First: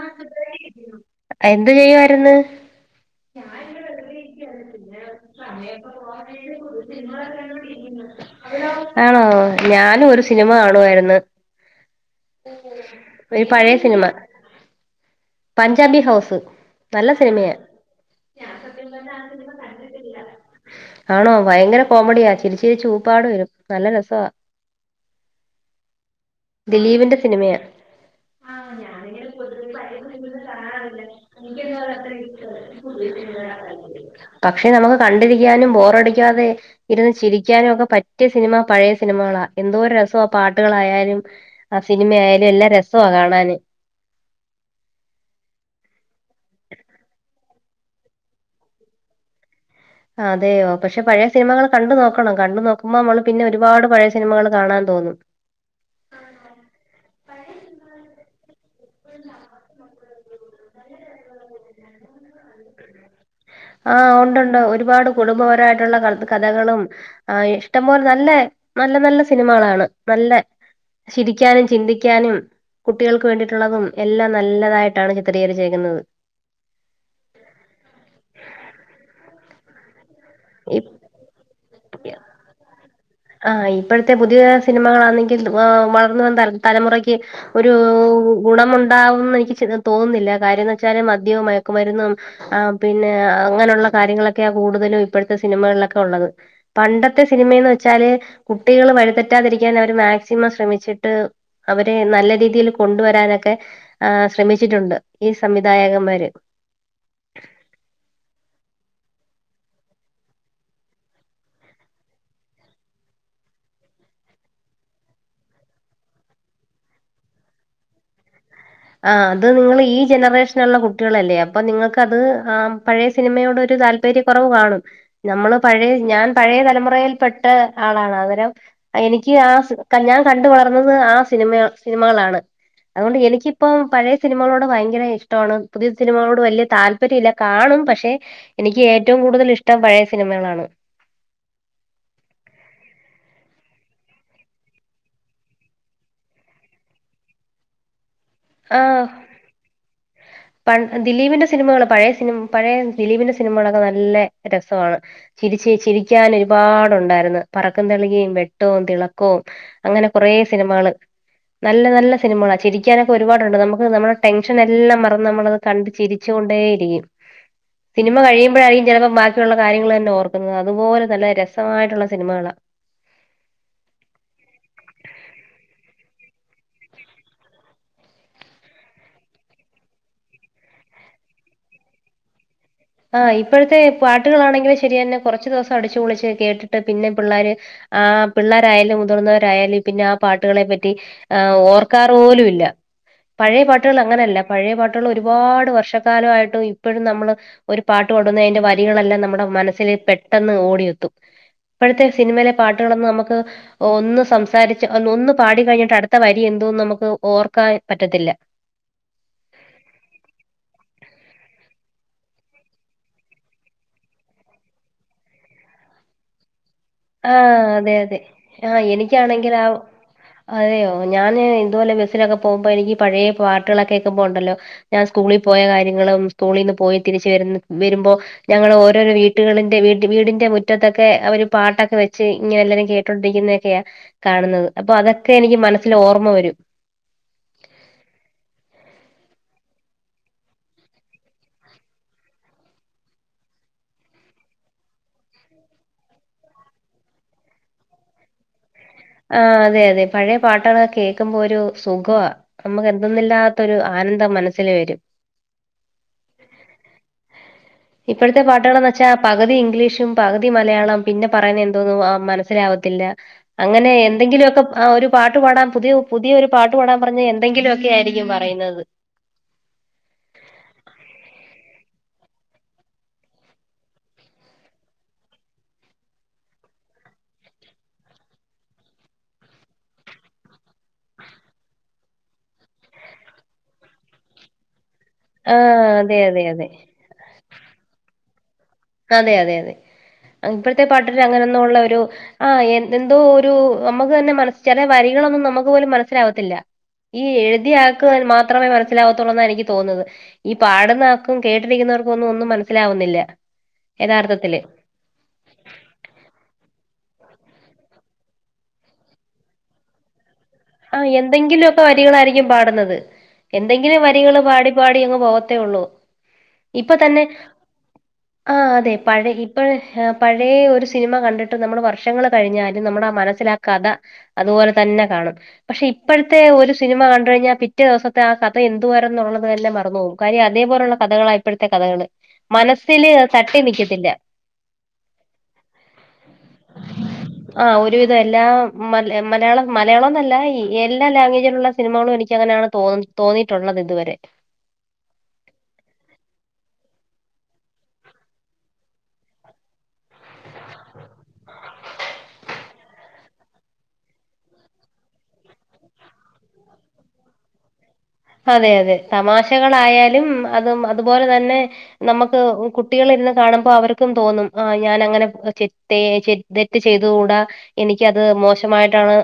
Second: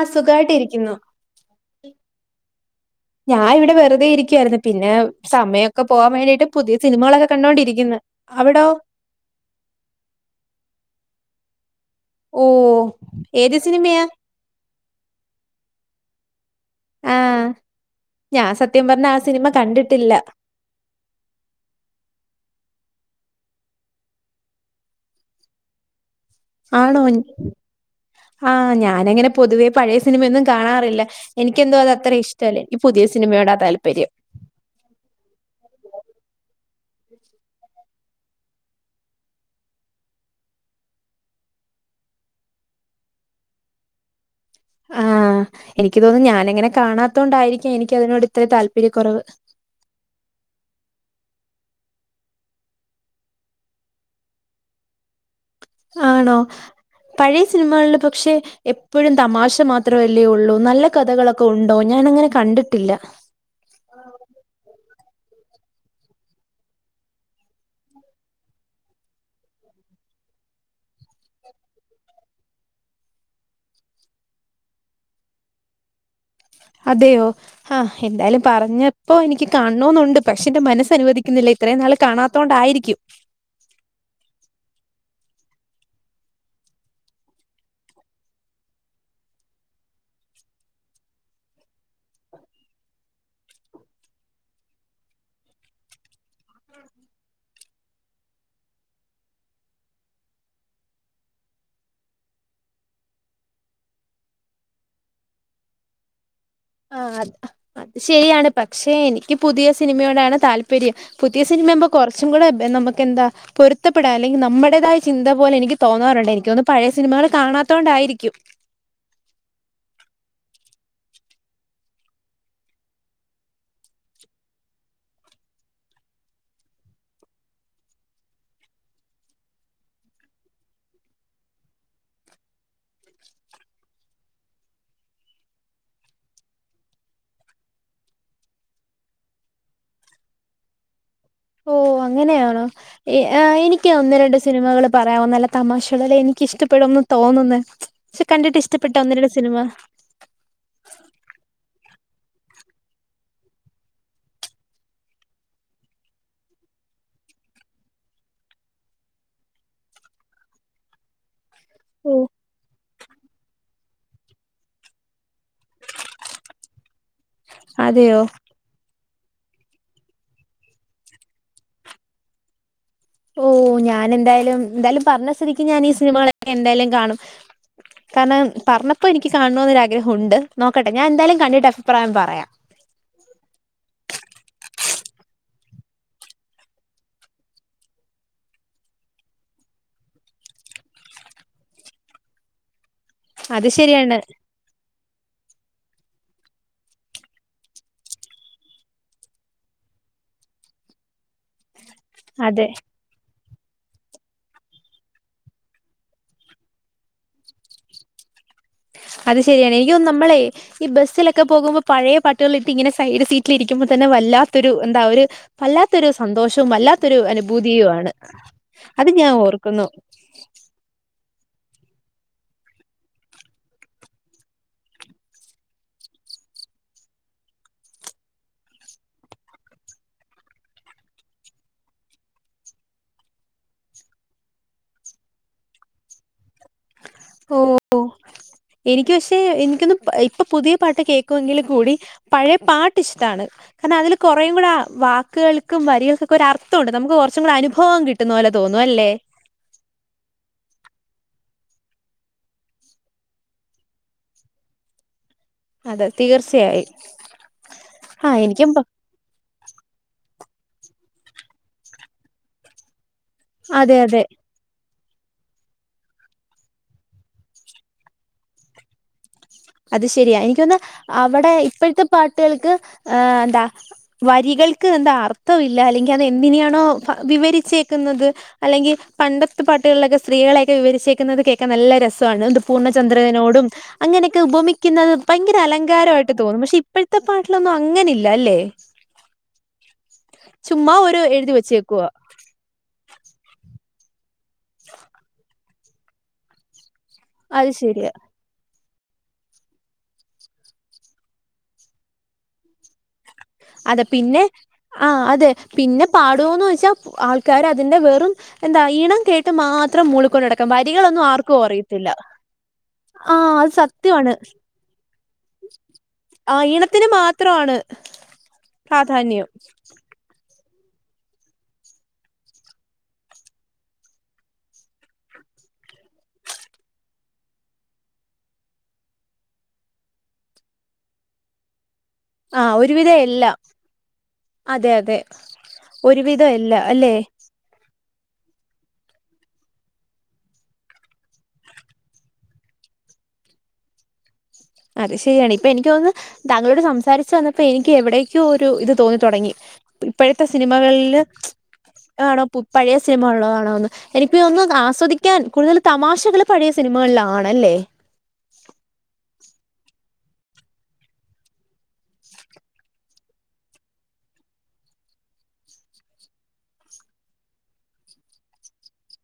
ആ സുഖായിട്ടിരിക്കുന്നു. എന്ത് ചെയ്യുവായിര്ന്ന് ഞാൻ ഇവിടെ വെറുതെ ഇരിക്കുവായിരുന്നു. പിന്നെ സമയമൊക്കെ പോവാൻ വേണ്ടിട്ട് പുതിയ സിനിമകളൊക്കെ കണ്ടോണ്ടിരിക്കുന്ന്. അവിടോ? ആണോ ഞാനും ഒരു സിനിമ കാണുവായിരുന്ന്. ഓഹ് ഒരു ഏത് പഴേ സിനിമയാ? സിനിമ പഞ്ചാബി ഹൗസ് നല്ല ആഹ് സിനിമയാ ഞാൻ സത്യം പറഞ്ഞ ആ സിനിമ കണ്ടിട്ടില്ല ആണോ? ഭയങ്കര കോമഡിയാ ചിരിച്ചിരിച് ഊപ്പാട് വരും നല്ല രസവാ ആണോ? ദിലീപിന്റെ സിനിമയാ ആഹ് ഞാനങ്ങനെ പൊതുവേ പഴയ സിനിമയൊന്നും കാണാറില്ല എനിക്കെന്തോ അത് അത്ര ഇഷ്ടല്ല. ഇനിക് പുതിയ സിനിമയോട ആ താല്പര്യം പക്ഷെ നമുക്ക് കണ്ടിരിക്കാനും ബോറടിക്കാതെ ഇരുന്ന് ചിരിക്കാനും ഒക്കെ പറ്റിയ സിനിമ പഴയ സിനിമകളാ എന്തോരു രസാ പാട്ടുകളായാലും ആ സിനിമയാലും എല്ലാം രസവാ കാണാന് ആഹ് എനിക്ക് തോന്നുന്നു ഞാനിങ്ങനെ കാണാത്ത കൊണ്ടായിരിക്കാം. എനിക്ക് അതിനോട് ഇത്ര താല്പര്യക്കുറവ് അതെയോ? പക്ഷെ പഴയ സിനിമകൾ കണ്ടു നോക്കണം. കണ്ടു നോക്കുമ്പോ നമ്മൾ പിന്നെ ഒരുപാട് പഴയ സിനിമകൾ കാണാൻ തോന്നും. ആണോ പഴയ സിനിമകളിൽ പക്ഷെ എപ്പോഴും തമാശ മാത്രമല്ലേ ഉള്ളൂ? നല്ല കഥകളൊക്കെ ഉണ്ടോ? ഞാൻ അങ്ങനെ കണ്ടിട്ടില്ല. ആഹ് ഉണ്ട് ഉണ്ട് ഒരുപാട് കുടുംബപരമായിട്ടുള്ള കത് കഥകളും ആ ഇഷ്ടം പോലെ നല്ല നല്ല നല്ല സിനിമകളാണ് നല്ല ചിരിക്കാനും, ചിന്തിക്കാനും, കുട്ടികൾക്ക് വേണ്ടിയിട്ടുള്ളതും, എല്ലാം നല്ലതായിട്ടാണ് ചിത്രീകരി ചെക്കുന്നത്. അതെയോ? ആഹ് എന്തായാലും പറഞ്ഞപ്പോ എനിക്ക് കാണണോന്നുണ്ട്. പക്ഷെ എന്റെ മനസ്സ ഇ അനുവദിക്ക കിനില്ല ഇത്രയും നാള് കാണാതോണ്ടായിരിക്കും. ആ ഇപ്പോഴത്തെ പുതിയാ സിനിമകളാണെങ്കിൽ വളർന്നു വന്ന തലമുറയ്ക്ക് ഒരു ഗുണംമുണ്ടാവുംന്ന് എനിക്ക് തോന്നുന്നില്ല. കാര്യംന്ന് വെച്ചാല് മദ്യവും, മയക്കുമരുന്നും. ആ പിന്നെ അങ്ങനെയുള്ള കാര്യങ്ങളൊക്കെയാ കൂടുതലും ഇപ്പോഴത്തെ സിനിമകളിലൊക്കെ ഉള്ളത്. പണ്ടത്തെ സിനിമയന്ന് വെച്ചാല് കുട്ടികള് വഴിതെറ്റാതിരിക്കാൻ അവര് മാക്സിമം ശ്രമിച്ചിട്ട് അവരെ നല്ല രീതിയിൽ കൊണ്ടുവരാനൊക്കെ ആ ശ്രമിച്ചിട്ടുണ്ട് ഈ സംവിധായകന്മാര്. ആ അത് അത് ശെരിയാണ്. പക്ഷെ എനിക്ക് പുതിയ സിനിമയോടാണ് താല്പര്യം. പുതിയ സിനിമവുമ്പ കുറച്ചും കൂടെ നമുക്കന്താ പൊരുത്തപ്പെടാൻ അല്ലെങ്കിൽ നമ്മുടേതായ ചിന്ത പോലെ എനിക്ക് തോന്നാറുണ്ട് എനിക്ക് ഒന്ന് പഴയ സിനിമകൾ കാണാതോണ്ടായിരിക്കും ആ അത് നിങ്ങള് ഈ ജനറേഷനുള്ള കുട്ടികളല്ലേ? അപ്പൊ നിങ്ങൾക്ക് അത് ആ പഴയ സിനിമയോട് ഒരു താല്പര്യം താല്പര്യ കുറവ് കാണും നമ്മള് പഴയ ഞാൻ പഴയ തലമുറയിൽ പെട്ട ആളാണ് അന്നേരം എനിക്ക് ആ ഞാൻ കണ്ട വളർന്നത് ആ സിനിമ സിനിമകളാണ് അതുകൊണ്ട് എനിക്ക് ഇപ്പം പഴയ സിനിമകളോട് ഭയങ്കര ഇഷ്ടമാണ് പുതിയ സിനിമകളോട് വലിയ താല്പര്യം ഇല്ല കാണും പക്ഷെ എനിക്ക് ഏറ്റവും കൂടുതൽ ഇഷ്ടം പഴയ സിനിമകളാണ് ഓ അങ്ങനെയാണോ എനിക്ക് ഒന്ന് രണ്ട് സിനിമകള് പറയാവോ നല്ല തമാശയുള്ള എനിക്ക് ഇഷ്ടപ്പെടുംന്ന് തോന്നുന്ന പക്ഷെ കണ്ടിട്ട് ഇഷ്ടപ്പെട്ട ആഹ് ഒന്ന് രണ്ട് സിനിമ പ ദിലീപിന്റെ സിനിമകള് പഴയ സിനിമ പഴയ ദിലീപിന്റെ സിനിമകളൊക്കെ നല്ല രസമാണ് ചിരിച്ച് ചിരിക്കാൻ ഒരുപാടുണ്ടായിരുന്നു. പറക്കും തളികയും, വെട്ടവും, തിളക്കവും, അങ്ങനെ കൊറെ സിനിമകള് നല്ല നല്ല ഓ സിനിമകളാണ് ചിരിക്കാനൊക്കെ ഒരുപാടുണ്ട് നമുക്ക് നമ്മുടെ ടെൻഷൻ എല്ലാം മറ നമ്മളത് കണ്ട ചിരിച്ചൊണ്ടേ ഇരിക്കും സിനിമ അതെയോ കഴിയുമ്പോഴായിരിക്കും ചെലപ്പോ ള്ള കാര്യങ്ങൾ തന്നെ ഓർക്കുന്നത് അതുപോലെ നല്ല രസമായിട്ടുള്ള സിനിമകളാണ് ഓ ഞാൻ എന്തായാലും എന്തായാലും പറഞ്ഞ സ്ഥിതിക്ക് ഞാൻ ഈ സിനിമകളൊക്കെ എന്തായാലും കാണും കാരണം പറഞ്ഞപ്പോൾ എനിക്ക് കാണണോന്നൊരു ആഗ്രഹം ഉണ്ട് നോക്കട്ടെ ഞാൻ എന്തായാലും കണ്ടിട്ട് അഭിപ്രായം പറയാം ആ ഇപ്പഴത്തെ പാട്ട്കളാണെങ്കിലും ശരിയെന്നെ കൊറച്ച് ദിവസം അടിച്ചുപൊളിച്ച് കേട്ടിട്ട് പിന്നെ പിള്ളാര് ആ പിള്ളാരായാലും മുതിർന്നവരായാലും പിന്നെ ആ പാട്ട്കളെ പറ്റി ആഹ് ഓർക്കാറ് പോലും ഇല്ല പഴേ അത് പാട്ടുകൾ ശരിയാണ് അങ്ങനെല്ല പഴേ പാട്ടുകൾ ഒരുപാട് വർഷക്കാലയിട്ട് ഇപ്പഴും നമ്മള് ഒരു പാട്ട് പാടുന്ന അതിന്റെ വരികളെല്ലാം നമ്മുടെ മനസ്സില് പെട്ടെന്ന് ഓടിയെത്തും ഇപ്പഴത്തെ സിനിമയിലെ അതെ പാട്ടുകളൊന്നും നമക്ക് ഒന്ന് സംസാരിച്ച് ഒന്ന് പാടി കഴിഞ്ഞിട്ട് അടുത്ത വരി എന്തുവന്ന് നമുക്ക് ഓർക്കാൻ പറ്റത്തില്ല. അത് ശരിയാണ് എനിക്കൊന്നു നമ്മളെയ് ഈ ബെസ്സിലൊക്കെ പോകുമ്പോ പയേ പാട്ടുകളിട്ട് ഇങ്ങനെ സൈഡ് സീറ്റില് ഇരിക്കുമ്പോ തന്നെ വല്ലാത്തൊരു എന്താ ഒര് വല്ലാത്തൊരു സന്തോഷും വല്ലാത്തൊരു ആഹ് അനുഭൂതിയു അതെ ആണ് അതെ ആഹ് അത് ഞാ എനിക്കാണെങ്കിൽ ആ ഓർക്കുന്നു. അതെയോ ഞാന് ഇതുപോലെ ബെസ്സിലൊക്കെ പോകുമ്പോ എനിക്കി പയേ പാട്ടുകളൊക്കെ കേക്കുമ്പണ്ടല്ലോ ഞാൻ സ്കൂളിൽ പോയ കാര്യങ്ങളും സ്കൂളീന്ന് പോയി തിരിച്ച് വരു വരുമ്പോ ഞങ്ങള് ഓരോരോ വീട്ട്കളിന്റെ വീട് വീടിന്റെ മുറ്റത്തൊക്കെ അവര് പാട്ടൊക്കെ വെച്ച് ഇങ്ങനെ എല്ലരേം കേട്ടോണ്ടിരിക്കുന്നതൊക്കെയാ കാണുന്നത് അപ്പൊ അതൊക്കെ എനിക്ക് മനസ്സിൽ ഓർമ്മ വരും. ഓഹ് എനിക്ക് പക്ഷെ എനിക്കൊന്ന് ഇപ്പൊ പുതിയ പാട്ട് കേക്കുമെങ്കിലു കൂടി പഴേ പാട്ട് ഇഷ്ട്ടാണ് കാരണം അതില് കൊറെയും കൂടെ ആ വാക്ക്‌കൾക്കും വരികൾക്കൊക്കെ ഒരു അർത്ഥവുണ്ട് നമുക്ക് കൊറച്ചും കൂടെ അനുഭവം കി ട്ടുന്നത് പോലെ തോന്നുവല്ലേ ആ അതെ അതെ പഴയ പാട്ടുകള കേൾക്കുമ്പോ ഒരു സുഖമാ അമ്മക്ക് എന്തന്നില്ലാത്തൊരു ആനന്ദം മനസ്സില് വരും. അതെ തീർച്ചയായും, ആഹ് എനിക്കും പ ച്ചാ പകുതി ഇംഗ്ലീഷും പകുതി മലയാളം പിന്നെ പറയുന്ന എന്തോന്നും ആ മനസ്സിലാവത്തില്ല അങ്ങനെ അതെ അതെ എന്തെങ്കിലുവൊക്കെ ആ ഒരു പാട്ട് പാടാൻ പുതിയ പുതിയൊരു പാട്ട് പാടാൻ പറഞ്ഞ എന്തെങ്കിലുമൊക്കെ ആയിരിക്കും പറയുന്നത് അത് ശരിയാ എനിക്കൊന്ന് അവിടെ ഇപ്പഴത്തെ പാട്ട്കൾക്ക് എന്താ വരികൾക്ക് എന്താ അർത്ഥം ഇല്ല അല്ലെങ്കിൽ അതെന്തിനെയാണോ വിവരിച്ചേക്കുന്നത് അല്ലെങ്കിൽ പണ്ടത്തെ പാട്ടുകളിലൊക്കെ സ്ത്രീളെക്കെ വിവരിച്ചേക്കുന്നത് കേക്കാൻ നല്ല രസവാണ് ത് പൂർണ്ണചന്ദ്രനോടും അങ്ങനെക്കെ ഉപമിക്കുന്നത് ആ ഭയങ്കര അതെ അലങ്കാരവായിട്ട് അതെ തോന്നും അതെ പക്ഷെ ഇപ്പഴ് പ്പത്ത പാട്ടിലൊന്നും അങ്ങനെ ഇല്ലല്ലേ? അതെ അതെ അതെ ഇപ്പഴത്തെ പാട്ടില് ഒരു എഴുതി അങ്ങനെന്നുള്ള ഒരു വെച്ചേക്കുവാ ആ എ എന്തോ ഒരു അമ്മക്ക് തന്നെ മനസ്സ് ചെലേ വരികളൊന്നും നമ്മക്ക് പോലും മനസ്സിലാവത്തില്ല. ഈ അത് എഴുതിയാക്ക്‌ ശരിയാ മാത്രമേ മനസ്സിലാവത്തൊള്ളൂന്ന എനിക്ക് തോന്നത് ഈ പാടുന്ന ആക്കും കേട്ടിരിക്കുന്നവർക്കും ഒന്നും ഒന്നും മനസ്സിലാവുന്നില്ല. അതെ പിന്നെ യഥാർത്ഥത്തില് ആഹ് അതെ പിന്നെ പാടുവോന്ന് വെച്ചാ ആൾക്കാര് അതിന്റെ വെറും എന്താ ഈണം കേട്ട് മാത്രം മൂളിക്കൊണ്ട്ടക്ക ആഹ് എന്തെങ്കിലുവൊക്കെ വരികളായിരിക്കും പാടുന്നത് ആ അത് എന്തെങ്കിലും സത്യമാണ് വരികള് പാടി പാടി അങ്ങ് പോകത്തേ ഉള്ളൂ ആ ഈണത്തിന് മാത്രവാണ് ആഹ് അതെ പഴേ ഇപ്പഴ് പഴേ ഒരു സിനിമ കണ്ട്ട്ട് നമ്മൾ വർഷങ്ങൾ കഴിഞ്ഞാലും നമ്മുടെ ആ മനസ്സിൽ ആ കഥ അതുപോലെ തന്നെ കാണും പക്ഷെ ഇപ്പഴത്തെ ഒരു സിനിമ കണ്ട് കഴിഞ്ഞാൽ പിറ്റേ ദിവസത്തെ ആ കഥ എന്ത്‌വാരുന്നു ഉള്ളത് എല്ല മറന്നു പോവും കാര്യം അതേപോലുള്ള കഥകളാ ഇപ്പഴത്തെ കഥകള് ആ മനസ്സില് ഒരുവിധം എല്ലാം തട്ടി നിക്കത്തില്ല അതെ അതെ ഒരുവിധം എല്ലാം അല്ലെ? ആഹ് ഒരുവിധം എല്ലാ മ മലയാളം മലയാളംന്നല്ല എല്ലാ ലാംഗ്വേജിലുള്ള സിനിമകളും എനിക്ക് അങ്ങനെയാണ് തോന്ന തോന്നിറ്റുള്ളത് ഇതുവരെ അത് ശരിയാണ് ഇപ്പം എനിക്ക് തോന്നുന്ന് താങ്കളോട് സംസാരിച്ചു വന്നപ്പോ എനിക്ക് എവിടേക്കെയോ ഒരു ഇത് തോന്നി തൊടങ്ങി ഇപ്പഴത്തെ സിനിമകളില് ആണോ പു പഴേ സിനിമകൾ ഇള്ളാതാണോന്ന് എനിക്ക് ഒന്നു ആസ്വദിക്കാൻ കൂടുതല് തമാശകള് പഴയ സിനിമകളിലാണല്ലേ അതെ അതെ തമാശകളായാലും അതും അതുപോലെ തന്നെ നമുക്ക് കുട്ടികള് ഇരുന്ന് കാണുമ്പോ അവരിക്കും തോന്നും ആ ഞാൻ അങ്ങനെ ചെ തേ ച് തെറ്റ് ചെയ്തുകൂടാ എനിക്കത് മോശമായിട്ടാണ്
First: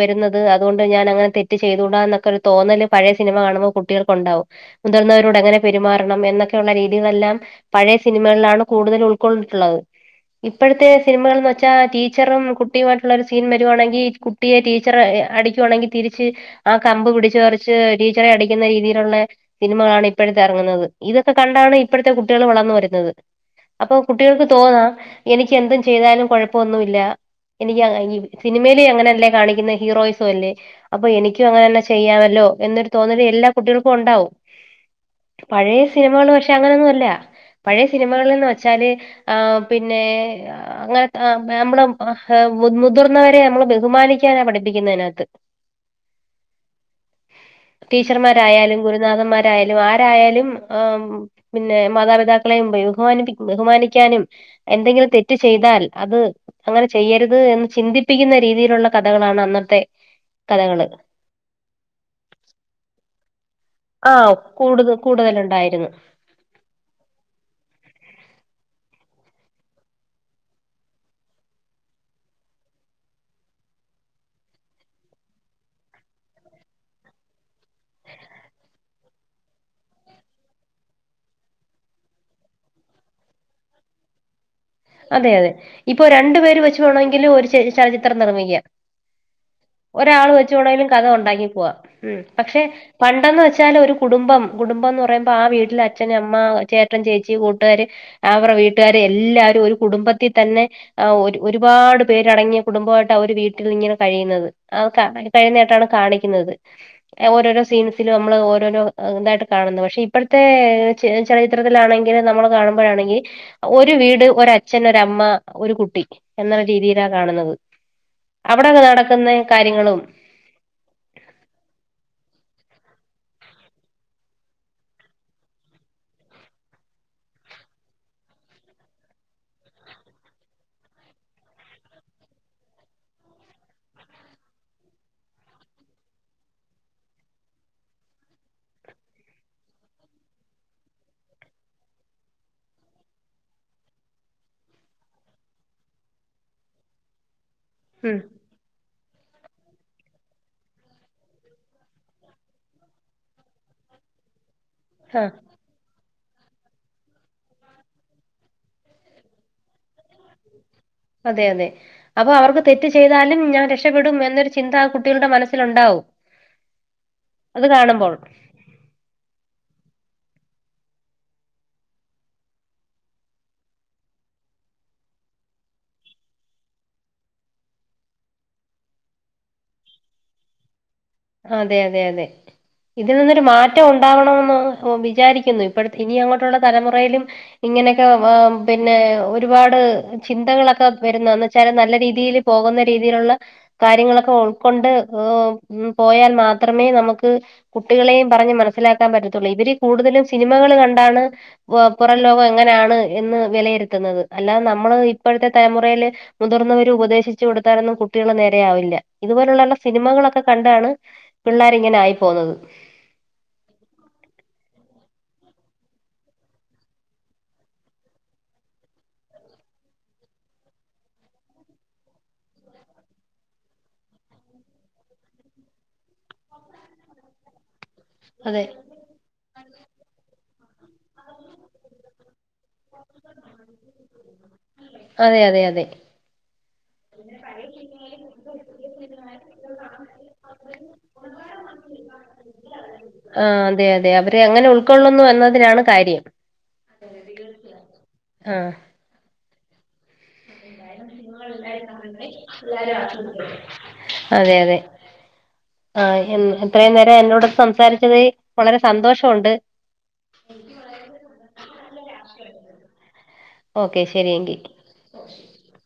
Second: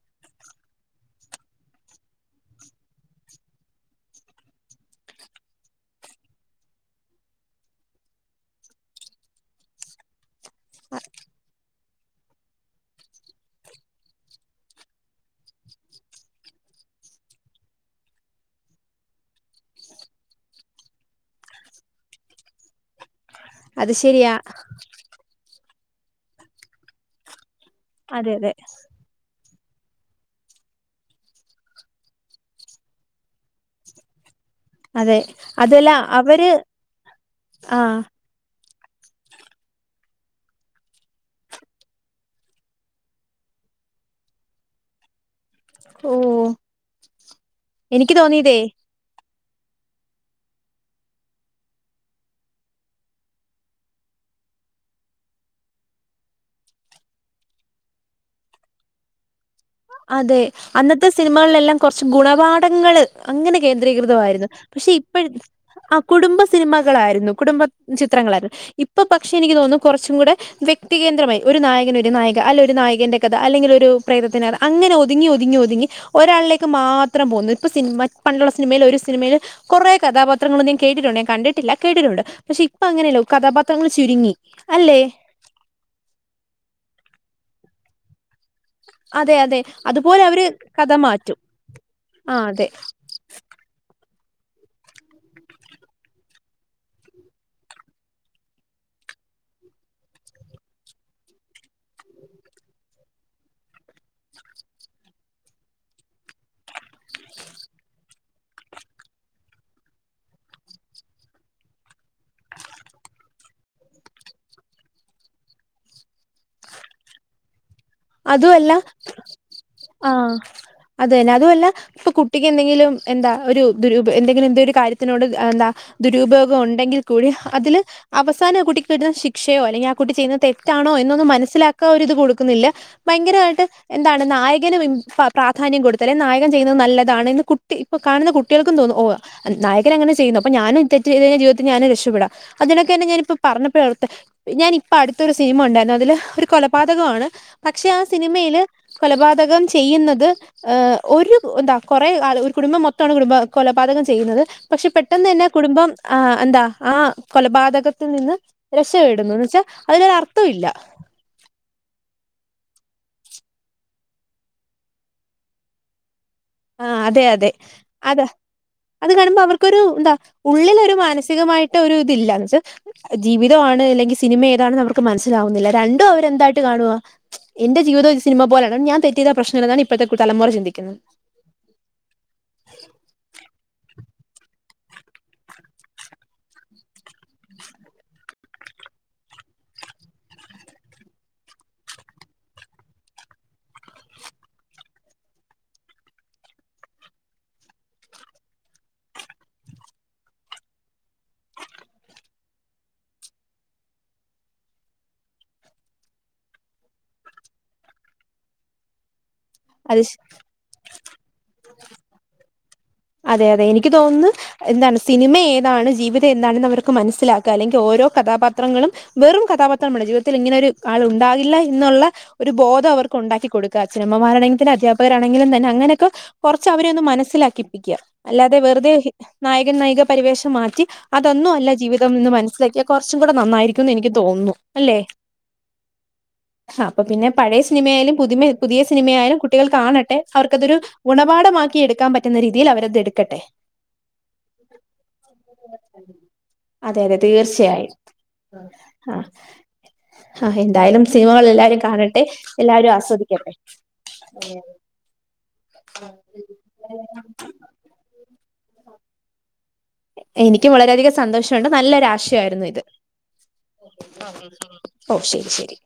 വരുന്നത് അതുകൊണ്ട് ഞാൻ അങ്ങനെ തെറ്റ് ചെയ്തുകൂടാ എന്നൊക്കെ ഒരു തോന്നല് പഴേ സിനിമ കാണുമ്പോൾ കുട്ടികൾക്ക് ഒണ്ടാവും മുതിർന്നവരോട് അങ്ങനെ പെരുമാറണം എന്നൊക്കെ ഉള്ള രീതികളെല്ലാം പഴയ സിനിമകളിലാണ് കൂടുതൽ ഉൾക്കൊണ്ടിട്ടുള്ളത് ഇപ്പോഴത്തെ സിനിമകള്ന്ന് ച്ചാ ടീച്ചറും കുട്ടിയുമായിട്ടുള്ള ഒരു സീൻ വരുവാണെങ്കി കുട്ടിയെ ടീച്ചർ അടിക്കു ആണെങ്കി തിരിച്ച് ആ കമ്പ് പിടിച്ചു പറിച്ച് ടീച്ചറെ അടിക്കുന്ന രീതിലൊള്ളെ സിനിമകളാണ് ഇപ്പോഴത്തെ എറങ്ങുന്നത് ഇതൊക്കെ കണ്ടാണ് ഇപ്പഴത്തെ കുട്ടികള് വളർന്നു വരുന്നത് അത് അപ്പൊ ശരിയാ കുട്ടികൾക്ക് തോന്നാം എനിക്ക് എന്തും ചെയ്താലും കൊഴപ്പ ഒന്നുമില്ല എനിക്ക് അങ്ങ ഈ അതെ അതെ സിനിമേല് അങ്ങനെല്ലേ കാണിക്കുന്നേ ഹീറോസ് തുവല്ലേ അപ്പൊ എനിക്കും അങ്ങനന്നെ ചെയ്യാമല്ലോ എന്നൊരു തോന്നല് എല്ലാ കുട്ടികൾക്കും ഒണ്ടാവും അതെ പഴേ അതല്ല സിനിമകള് അവര് പക്ഷെ അങ്ങനൊന്നും അല്ല പഴേ ആഹ് സിനിമകളിന്ന് വച് വെച്ചാല് ആ പിന്നെ അങ്ങനെ അ നമ്മള് അ ഹ് മു മുതിർന്നവരെ നമ്മള് ബഹുമാനിക്കാനാ പഠിപ്പിക്കുന്നേ അതിനകത്ത് ഓ എനിക്ക് തോന്നിയതേ ടീച്ചർമാരായാലും ഗുരുനാഥന്മാരായാലും ആരായാലും ആ പിന്നെ മാതാപിതാക്കളെയും ബഹുമാനിപ്പി ബഹുമാനിക്കാനും എന്തെങ്കിലും തെറ്റ് ചെയ്താൽ അത് അങ്ങനെ ചെയ്യരുത് എന്ന് ചിന്തിപ്പിക്കുന്ന രീതിയിലുള്ള കഥകളാണ് അന്നത്തെ അതെ കഥകള്. അന്നത്തെ സിനിമകളിലെല്ലാം കുറച്ച് ഗുണപാഠങ്ങള് അങ്ങനെ ആഹ് കേന്ദ്രീകൃതമായിരുന്നു പക്ഷെ കൂടുതൽ ഇപ്പഴ് കൂടുതലുണ്ടായിരുന്നു. ആ കുടുംബ സ് സിനിമകളായിരുന്നു കുടുംബ ചിത്രങ്ങളായിരുന്നു ഇപ്പൊ പക്ഷെ എനിക്ക് തോന്നുന്നു കൊറച്ചും കൂടെ വ്യക്തികേന്ദ്രമായി ഒരു നായകന് ഒരു നായിക അല്ല ഒരു നായകന്റെ കഥ അല്ലെങ്കിൽ ഒരു പ്രേതത്തിനെ കഥ അങ്ങനെ ഒതുങ്ങി ഒതുങ്ങി ഒതുങ്ങി ഒരാളിലേക്ക് മാത്രം പോകുന്നു ഇപ്പ സിനിമ പണ്ടുള്ള സിനിമേല് ഒരു സിനിമേല് കൊറേ കഥാപാത്രങ്ങളും നേ കേട്ടിട്ടുണ്ടേ ഞാൻ കണ്ടിട്ടില്ല കേട്ടിട്ടുണ്ട് പക്ഷെ ഇപ്പൊ അങ്ങനെയല്ല കഥാപാത്രങ്ങള് ചുരുങ്ങി അല്ലെ അതെ അതെ ഇപ്പൊ രണ്ടു പേര് വെച്ച് പോണോങ്കിലും ഒരു ചല ചരിത്രം നിർമിക്കാം അതെ അതെ. അതുപോലെ ഒരാള് അവര് വെച്ചുവെണേലും കഥ മാറ്റും. ഒണ്ടാക്കി പോവാം ഉം ആ പക്ഷെ അതെ. പണ്ടെന്ന് വെച്ചാല് ഒരു കുടുംബം കുടുംബം എന്ന് പറയുമ്പോ ആ വീട്ടില് അച്ഛന് അമ്മ ചേട്ടൻ ചേച്ചി കൂട്ട്കാര് അവറെ വീട്ടുകാര് എല്ലാരും ഒരു കുടുംബത്തിതന്നെ ആ ഒരു ഒരുപാട് പേരടങ്ങിയ കുടുംബ ആയിട്ടാ അവര് വീട്ടിലിങ്ങനെ കഴിയുന്നത് ആ കാ കഴിനീട്ടാണ് കാണിക്കുന്നത് ഓരോരോ സീൻസിലും ഞമ്മള് ഓരോരോ ഇതായിട്ട് കാണുന്നു പക്ഷെ ഇപ്പഴത്തെ ചെ ചെലച്ചിത്രത്തിലാണെങ്കില് നമ്മള് കാണുമ്പഴാണെങ്കി ഒരു വീട് ഒര അച്ഛൻ ഒരമ്മ ഒരു കുട്ടി എന്നുള്ള രീതിലാ കാണുന്നത്. അതുവല്ല അവിടെങ്ങ് നടക്കുന്നെ കാര്യങ്ങളും ആ അതന്നെ അതു അല്ല ഇപ്പ കുട്ടിക്ക് എന്തെങ്കിലും എന്താ ഒരു ദുരു ഉപേ എന്തെങ്കിലും എന്തേരു കാര്യത്തിനോട് എന്താ ദുരുപയോഗം ഉണ്ടെങ്കി കൂടി അതില് അവസാനോ കുട്ടിക്ക് കിട്ടുന്ന ശിക്ഷയോ അല്ലെങ്കി ആ കുട്ടി ചെയ്യുന്ന തെറ്റാണോ എന്നൊന്നും മനസ്സിലാക്കാൻ ഒരിത് കൊടുക്കുന്നില്ല ഭയങ്കരായിട്ട് എന്താണ് നായകന് പ്രാ പ്രാധാന്യം കൊടുത്തലേ നായകൻ ചെയ്യുന്നത് നല്ലതാണ് ഇന്ന് കുട്ടി കാണുന്ന കുട്ടികൾക്കും തോന്നും ഓ നായകൻ അങ്ങനെ ചെയ്യുന്നു അപ്പൊ ഞാനും തെറ്റ് ചെയ്തെഴിഞ്ഞ ജീവിതത്തി ഞാന് രക്ഷപ്പെടാം അതിനൊക്കെ തന്നെ ഞാനിപ്പോ പറഞ്ഞപ്പോ ഓർത്തെ ഞാനിപ്പ അടുത്തൊരു സിനിമ ഒണ്ടാരുന്നു അതില് ഒരു കൊലപാതകമാണ് പക്ഷെ ആ ഉം സിനിമയില് കൊലപാതകം ചെയ്യുന്നത് ഏ ഒരു എന്താ കൊറെ ആള് ഒരു കുടുംബം മൊത്താണ് കുടുംബ കൊലപാതകം ചെയ്യുന്നത്. പക്ഷെ ആ പെട്ടെന്ന് തന്നെ കുടുംബം ആ എന്താ ആ കൊലപാതകത്തിൽ നിന്ന് രക്ഷപ്പെടുന്നുന്ന് വെച്ചാ അതിനൊരു ആറ് അതെ അതെ അപ്പൊ അവർക്ക് തെറ്റ് ചെയ്താലും ഞാൻ രക്ഷപ്പെടും എന്നൊരു ചിന്ത ആ കുട്ടികളുടെ മനസ്സിലുണ്ടാവും ആഹ അതെ അതെ അത് കാണുമ്പോൾ അതാ അത് കാണുമ്പോ അവർക്കൊരു എന്താ ഉള്ളിലൊരു മാനസികമായിട്ട് ഒരു ഇതില്ലന്ന് വെച്ചാ ജീവിതമാണ് അല്ലെങ്കിൽ സിനിമ ഏതാണെന്ന് അവർക്ക് മനസ്സിലാവുന്നില്ല. രണ്ടും അവരെന്തായിട്ട് കാണുവാ എന്റെ ജീവിതവും ഒരു സിനിമ പോലാണ് ഞാൻ തെറ്റെയ്താ പ്രശ്നല്ലന്നാണ് ഇപ്പത്തെ തലമുറ ചിന്തിക്കുന്നത്. അതെ അതെ അതെ ഇത് നിന്നൊരു മാറ്റം മാറ്റ ഉണ്ടാവണമെന്ന് വിചാരിക്കുന്നു. ഇപ്പോഴത്തെ ഇനി അങ്ങോട്ടുള്ള തലമുറയിലും ഇങ്ങനെയൊക്കെ ആ പിന്നെ ഒരുപാട് ചിന്തകളൊക്കെ വരുന്നാന്ന് വെച്ചാൽ നല്ല രീതിയിൽ പോകുന്ന രീതിയിലുള്ള കാര്യങ്ങളൊക്കെ ഉൾക്കൊണ്ട് പോയാൽ മാത്രമേ നമുക്ക് കുട്ടികളെയും പറഞ്ഞ് മനസ്സിലാക്കാൻ പറ്റത്തുള്ളൂ ഇവര് കൂടുതലും സിനിമകൾ കണ്ടാണ് പുറം ലോകം എങ്ങനെയാണ് എന്ന് വിലയിരുത്തുന്നത്. അല്ലാതെ നമ്മള് ഇപ്പഴത്തെ തലമുറയില് മുതിർന്നവര് ഉപദേശിച്ചു കൊടുത്താലൊന്നും കുട്ടികൾ നേരെയാവില്ല. ഇതുപോലുള്ള അത് സിനിമകളൊക്കെ കണ്ടാണ് പിള്ളേർ ഇങ്ങനായി പോവുന്നത്. അതെ അതെ എനിക്ക് തോന്നുന്നു എന്താണ് സിനിമ ഏതാണ് ജീവിതം എന്താണന്ന് അവർക്ക് മനസ്സിലാക്ക. അല്ലെങ്കിൽ ഓരോ കഥാപാത്രങ്ങളും വെറും കഥാപാത്രമാണ് ജീവിതത്തിൽ ഇങ്ങനെ ഒരു ആൾ ഉണ്ടാകില്ല എന്നുള്ള ഒരു ബോധം അവർക്കുണ്ടാക്കി കൊടുക. അച്ഛനമ്മമാരാണെങ്കിതന്നെ അധ്യാപകരാണെങ്കിലും തന്നെ അങ്ങനെയൊക്കെ കുറച്ച് അവരൊന്ന് മനസ്സിലാക്കിപ്പിക്ക. അല്ലാതെ അതെ വെറുതെ നായകൻ നായിക പരിവേഷം മാറ്റി അതൊന്നൊല്ല ജീവിതംന്ന് മനസ്സിലാക്കിയാൽ കുറച്ചും കൂടെ നന്നായിരിക്കുംന്ന് എനിക്ക് തോന്നുന്നു. അല്ലേ? അതെ അതെ അതെ അപ്പൊ പിന്നെ പഴയ സിനിമയാലും പുതി പുതിയ സിനിമയായാലും കുട്ടികൾ കാണട്ടെ അവർക്കതൊരു ഗുണപാഠമാക്കി എടുക്കാൻ പറ്റുന്ന രീതി ൽ അവരത്ടുക്കട്ടെ ആ അതെ അതെ അവര് എ ങ്ങനെ ഉൾക്കൊള്ളുന്നു എന്നതിനാണ് കാര്യം. അതെ അതെ തീർച്ചയായും ആ ആ ആ എന്തായാലും സിനിമകൾ എല്ലാരും കാണട്ടെ എല്ലാരും ആസ്വദിക്കട്ടെ. അതെ അതെ ആ ഇത്രയും നേരം എന്നോട് സംസാരിച്ചത് വളരെ സന്തോഷമു ണ്ട്. എനിക്കും വളരെയധികം സന്തോഷമുണ്ട് നല്ലൊരാശയമായിരുന്നു ഇത് ഓക്കെ ശരിയെങ്കിൽ ഓ ശരി ശരി